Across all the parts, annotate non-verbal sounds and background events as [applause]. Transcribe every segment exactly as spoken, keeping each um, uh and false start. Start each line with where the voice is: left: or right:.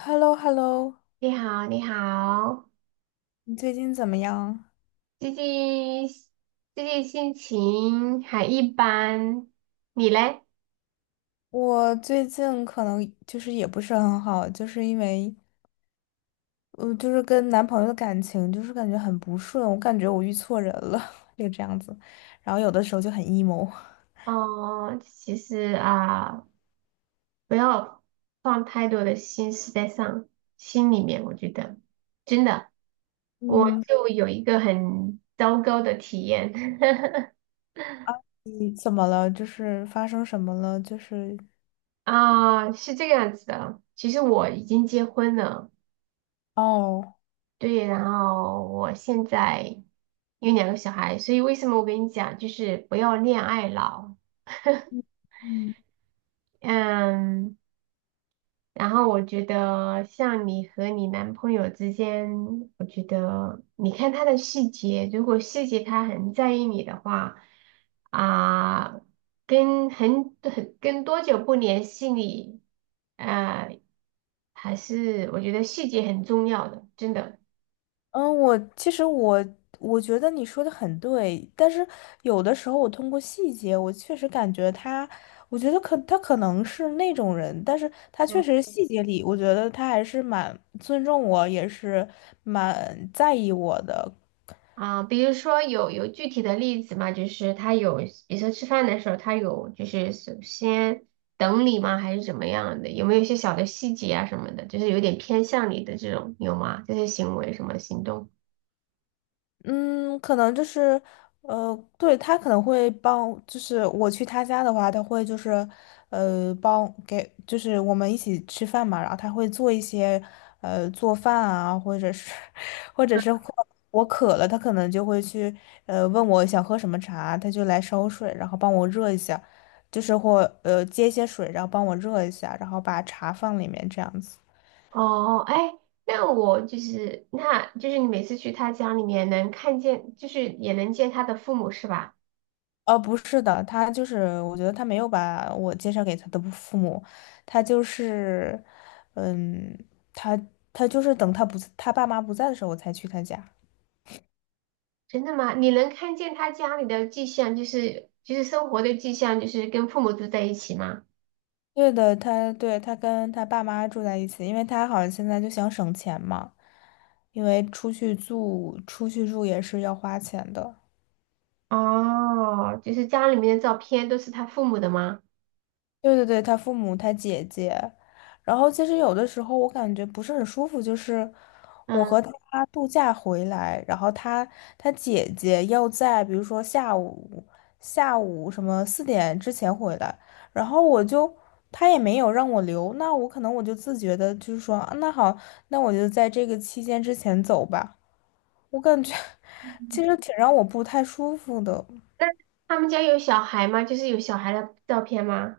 left: H E L L O H E L L O。
right: 你好，你好，
left: 你最近怎么样？
right: 最近最近心情还一般，你嘞？
left: 我最近可能就是也不是很好，就是因为，嗯，就是跟男朋友的感情就是感觉很不顺，我感觉我遇错人了，[laughs] 就这样子，然后有的时候就很 emo。
right: 哦，其实啊，不要放太多的心思在上心里面，我觉得真的，我
left: 嗯，
right: 就有一个很糟糕的体验 [laughs]
left: 你怎么了？就是发生什么了？就是，
right: 啊，是这个样子的，其实我已经结婚了。
left: 哦，
right: 对，然后我现在有两个小孩，所以为什么我跟你讲，就是不要恋爱脑。
left: 嗯。
right: 嗯，然后我觉得像你和你男朋友之间，我觉得你看他的细节，如果细节他很在意你的话，啊、跟很很跟多久不联系你，呃，还是我觉得细节很重要的，真的。
left: 嗯，我其实，我我觉得你说的很对，但是有的时候我通过细节，我确实感觉他，我觉得可他可能是那种人，但是他
right: 嗯。
left: 确实细节里，我觉得他还是蛮尊重我，也是蛮在意我的。
right: 啊，比如说有有具体的例子吗？就是他有，比如说吃饭的时候，他有就是首先等你吗？还是怎么样的？有没有一些小的细节啊什么的？就是有点偏向你的这种，有吗？这些行为什么行动？
left: 嗯，可能就是，呃，对，他可能会帮，就是我去他家的话，他会就是，呃，帮给，就是我们一起吃饭嘛，然后他会做一些，呃，做饭啊，或者是，[laughs] 或者是会我渴了，他可能就会去，呃，问我想喝什么茶，他就来烧水，然后帮我热一下，就是或呃接一些水，然后帮我热一下，然后把茶放里面这样子。
right: 哦，哎，那我就是，那就是你每次去他家里面能看见，就是也能见他的父母是吧？
left: 哦，不是的，他就是，我觉得他没有把我介绍给他的父母，他就是，嗯，他他就是等他不他爸妈不在的时候，我才去他家。
right: 真的吗？你能看见他家里的迹象，就是就是生活的迹象，就是跟父母住在一起吗？
left: 对的，他对他跟他爸妈住在一起，因为他好像现在就想省钱嘛，因为出去住出去住也是要花钱的。
right: 哦，就是家里面的照片都是他父母的吗？
left: 对对对，他父母，他姐姐，然后其实有的时候我感觉不是很舒服，就是我
right: 嗯，
left: 和他度假回来，然后他他姐姐要在比如说下午下午什么四点之前回来，然后我就他也没有让我留，那我可能我就自觉的就是说，啊那好，那我就在这个期间之前走吧，我感觉 [laughs] 其实挺让我不太舒服的，
right: 那他们家有小孩吗？就是有小孩的照片吗？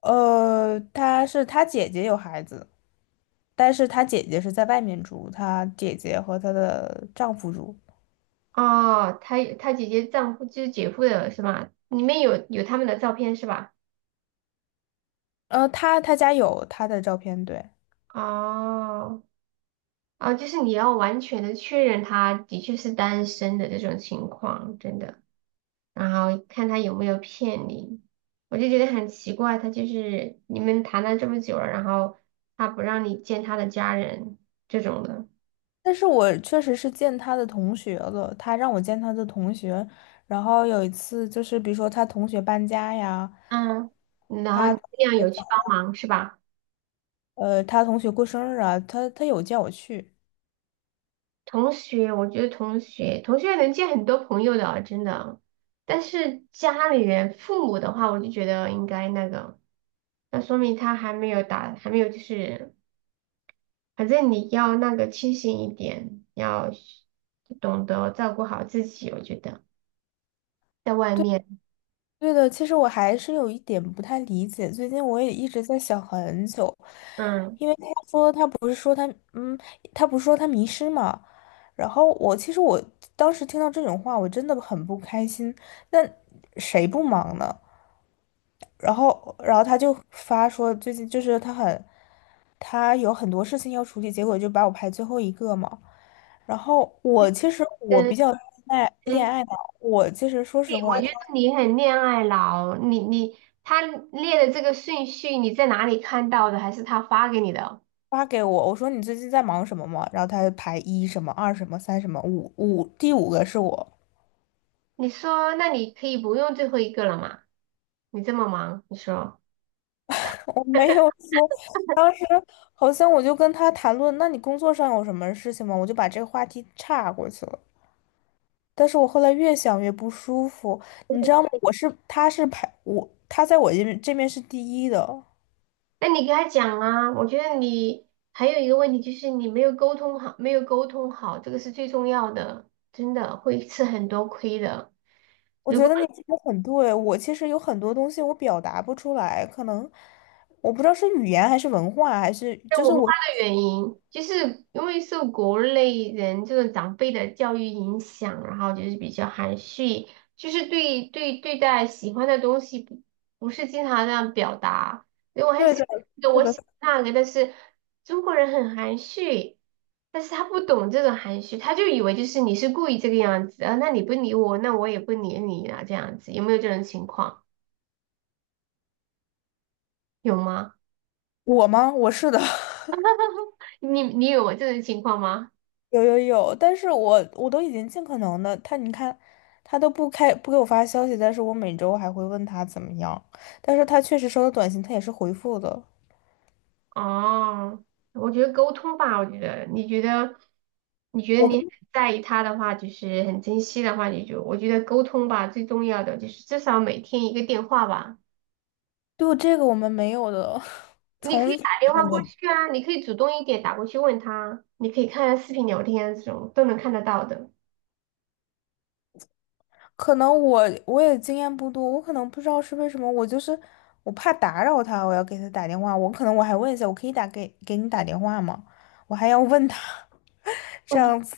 left: 呃，他是他姐姐有孩子。但是她姐姐是在外面住，她姐姐和她的丈夫住。
right: 哦，他他姐姐丈夫就是姐夫的是吗？里面有有他们的照片是吧？
left: 呃，她她家有她的照片，对。
right: 哦，哦，就是你要完全的确认他的确是单身的这种情况，真的，然后看他有没有骗你。我就觉得很奇怪，他就是你们谈了这么久了，然后他不让你见他的家人这种的。
left: 但是我确实是见她的同学了，她让我见她的同学。然后有一次就是，比如说她同学搬家呀，
right: 嗯，然后
left: 她
right: 你
left: 同
right: 这样有去
left: 学
right: 帮忙是吧？
left: 呃她同学过生日啊，她她有叫我去。
right: 同学，我觉得同学，同学能见很多朋友的啊，真的。但是家里人、父母的话，我就觉得应该那个，那说明他还没有打，还没有就是，反正你要那个清醒一点，要懂得照顾好自己。我觉得在外面，
left: 对的，其实我还是有一点不太理解，最近我也一直在想很久，
right: 嗯，
left: 因为他说他不是说他嗯，他不是说他迷失嘛，然后我其实，我当时听到这种话，我真的很不开心。那谁不忙呢？然后然后他就发说最近就是他很他有很多事情要处理，结果就把我排最后一个嘛。然后我其实，我
right: 嗯，
left: 比较恋爱恋
right: 嗯
left: 爱脑，我其实说实
right: 对我
left: 话。
right: 觉得你很恋爱脑，你你他列的这个顺序，你在哪里看到的？还是他发给你的？
left: 发给我，我说你最近在忙什么吗？然后他就排一什么二什么三什么五五，第五个是我，
right: 你说，那你可以不用最后一个了嘛？你这么忙，你说，
left: [laughs] 我没有说，当时好像我就跟他谈论，那你工作上有什么事情吗？我就把这个话题岔过去了。但是我后来越想越不舒服，你知道吗？我是他是排我，他在我这边这边是第一的。
right: 那你给他讲啊。我觉得你还有一个问题就是你没有沟通好，没有沟通好，这个是最重要的，真的会吃很多亏的。
left: 我
right: 如
left: 觉
right: 果
left: 得你说的很对，我其实有很多东西我表达不出来，可能我不知道是语言还是文化，还是就是
right: 文化
left: 我。
right: 的原因，就是因为受国内人这种长辈的教育影响，然后就是比较含蓄，就是对对对待喜欢的东西不不是经常这样表达。因为我很
left: 对
right: 喜
left: 的，
right: 欢这个
left: 是
right: 我
left: 的。
right: 喜欢那个，但是中国人很含蓄，但是他不懂这种含蓄，他就以为就是你是故意这个样子啊，那你不理我，那我也不理你啊，这样子有没有这种情况？有吗？
left: 我吗？我是的，[laughs]
right: 你你有这种情况吗？
left: 有有有，但是我我都已经尽可能的，他你看，他都不开不给我发消息，但是我每周还会问他怎么样，但是他确实收到短信，他也是回复的。
right: 哦，我觉得沟通吧，我觉得你觉得你觉得
left: 我
right: 你很
left: 就
right: 在意他的话，就是很珍惜的话，你就我觉得沟通吧，最重要的就是至少每天一个电话吧。
left: 这个我们没有的，[laughs]
right: 你可
left: 从
right: 以
left: 一
right: 打电话过去啊，你可以主动一点打过去问他，你可以看视频聊天这种都能看得到的。
left: 可能我我也经验不多，我可能不知道是为什么，我就是我怕打扰他，我要给他打电话，我可能我还问一下，我可以打给给你打电话吗？我还要问他 [laughs]，
right: [laughs]
left: 这
right: 我
left: 样子。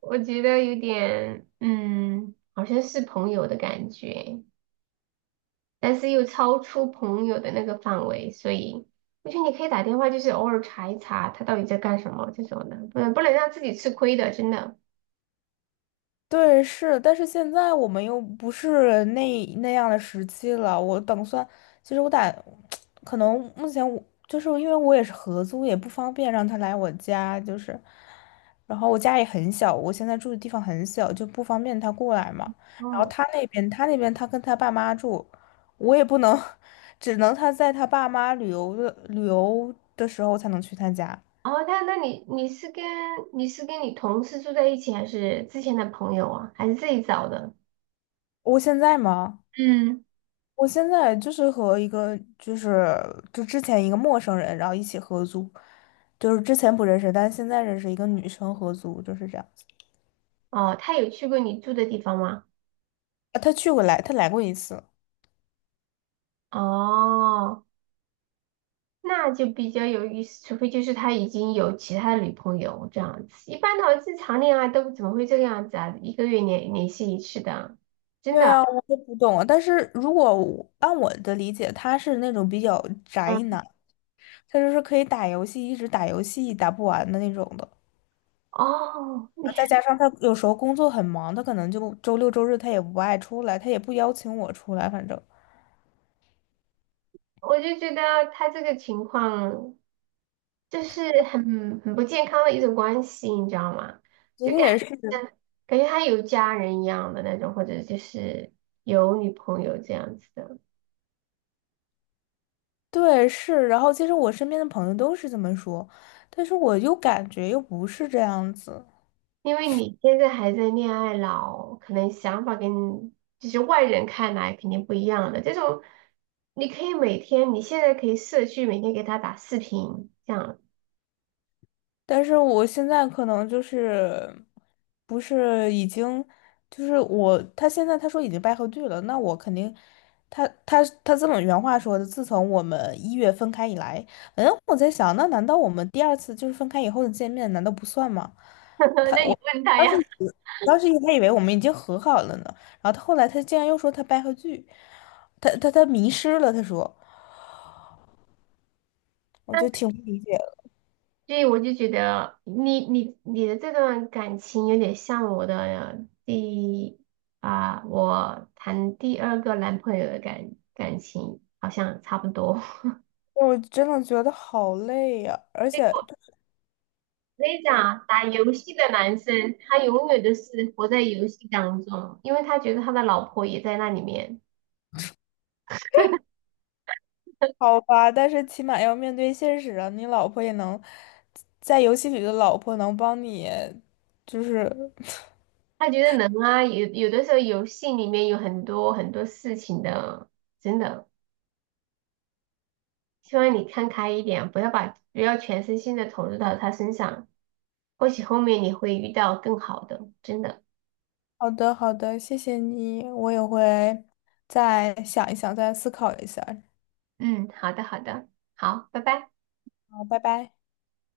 right: 我觉得有点嗯，好像是朋友的感觉。但是又超出朋友的那个范围，所以我觉得你可以打电话，就是偶尔查一查他到底在干什么这种的，不能不能让自己吃亏的，真的。
left: 对，是，但是现在我们又不是那那样的时期了。我打算，其实我打，[tsk] 可能目前我就是因为我也是合租，也不方便让他来我家，就是，然后我家也很小，我现在住的地方很小，就不方便他过来嘛。然后
right: 哦，
left: 他那边，他那边他跟他爸妈住，我也不能，[laughs] 只能他在他爸妈旅游的旅游的时候才能去他家。
right: 哦，那那你你是跟你是跟你同事住在一起，还是之前的朋友啊，还是自己找的？
left: 我现在吗？
right: 嗯，
left: 我现在就是和一个就是就之前一个陌生人，然后一起合租，就是之前不认识，但是现在认识一个女生合租，就是这样子。
right: 哦，他有去过你住的地方吗？
left: 啊，她去过来，她来过一次。
right: 哦，那就比较有意思，除非就是他已经有其他的女朋友这样子。一般的话，正常恋爱都怎么会这个样子啊？一个月联联系一次的，真
left: 对
right: 的。
left: 啊，我都不懂啊。但是如果我按我的理解，他是那种比较宅
right: 嗯，
left: 男，他就是可以打游戏，一直打游戏打不完的那种的。
right: 哦，
left: 啊
right: 你，
left: 再加上他有时候工作很忙，他可能就周六周日他也不爱出来，他也不邀请我出来，反正。
right: 我就觉得他这个情况就是很很不健康的一种关系，你知道吗？
left: 昨
right: 就
left: 天
right: 感
left: 也是。
right: 觉感觉他有家人一样的那种，或者就是有女朋友这样子的。
left: 对，是，然后其实我身边的朋友都是这么说，但是我又感觉又不是这样子，
right: 因为你现在还在恋爱脑，可能想法跟就是外人看来肯定不一样的。这种你可以每天，你现在可以社区每天给他打视频，这样。
left: 但是我现在可能就是不是已经就是我他现在他说已经掰回剧了，那我肯定他他他这么原话说的，自从我们一月分开以来，嗯，我在想，那难道我们第二次就是分开以后的见面，难道不算吗？
right: [laughs] 那你问他
left: 当时
right: 呀？
left: 以当时还以为我们已经和好了呢，然后他后来他竟然又说他掰回剧，他他他迷失了，他说，我就
right: [laughs]
left: 挺不理解的，
right: 所以我就觉得你你你的这段感情有点像我的第啊、我谈第二个男朋友的感感情好像差不多。[laughs]
left: 我真的觉得好累呀、而
right: 所
left: 且
right: 以我我跟你讲啊打游戏的男生他永远都是活在游戏当中，因为他觉得他的老婆也在那里面，
left: 好吧，但是起码要面对现实啊，你老婆也能在游戏里的老婆能帮你，就是 [laughs]
right: 他觉得能啊，有有的时候游戏里面有很多很多事情的，真的。希望你看开一点，不要把不要全身心的投入到他身上，或许后面你会遇到更好的，真的。
left: 好的好的，谢谢你，我也会再想一想，再思考一下，
right: 嗯，好的，好的，好，拜拜。
left: 好，拜拜。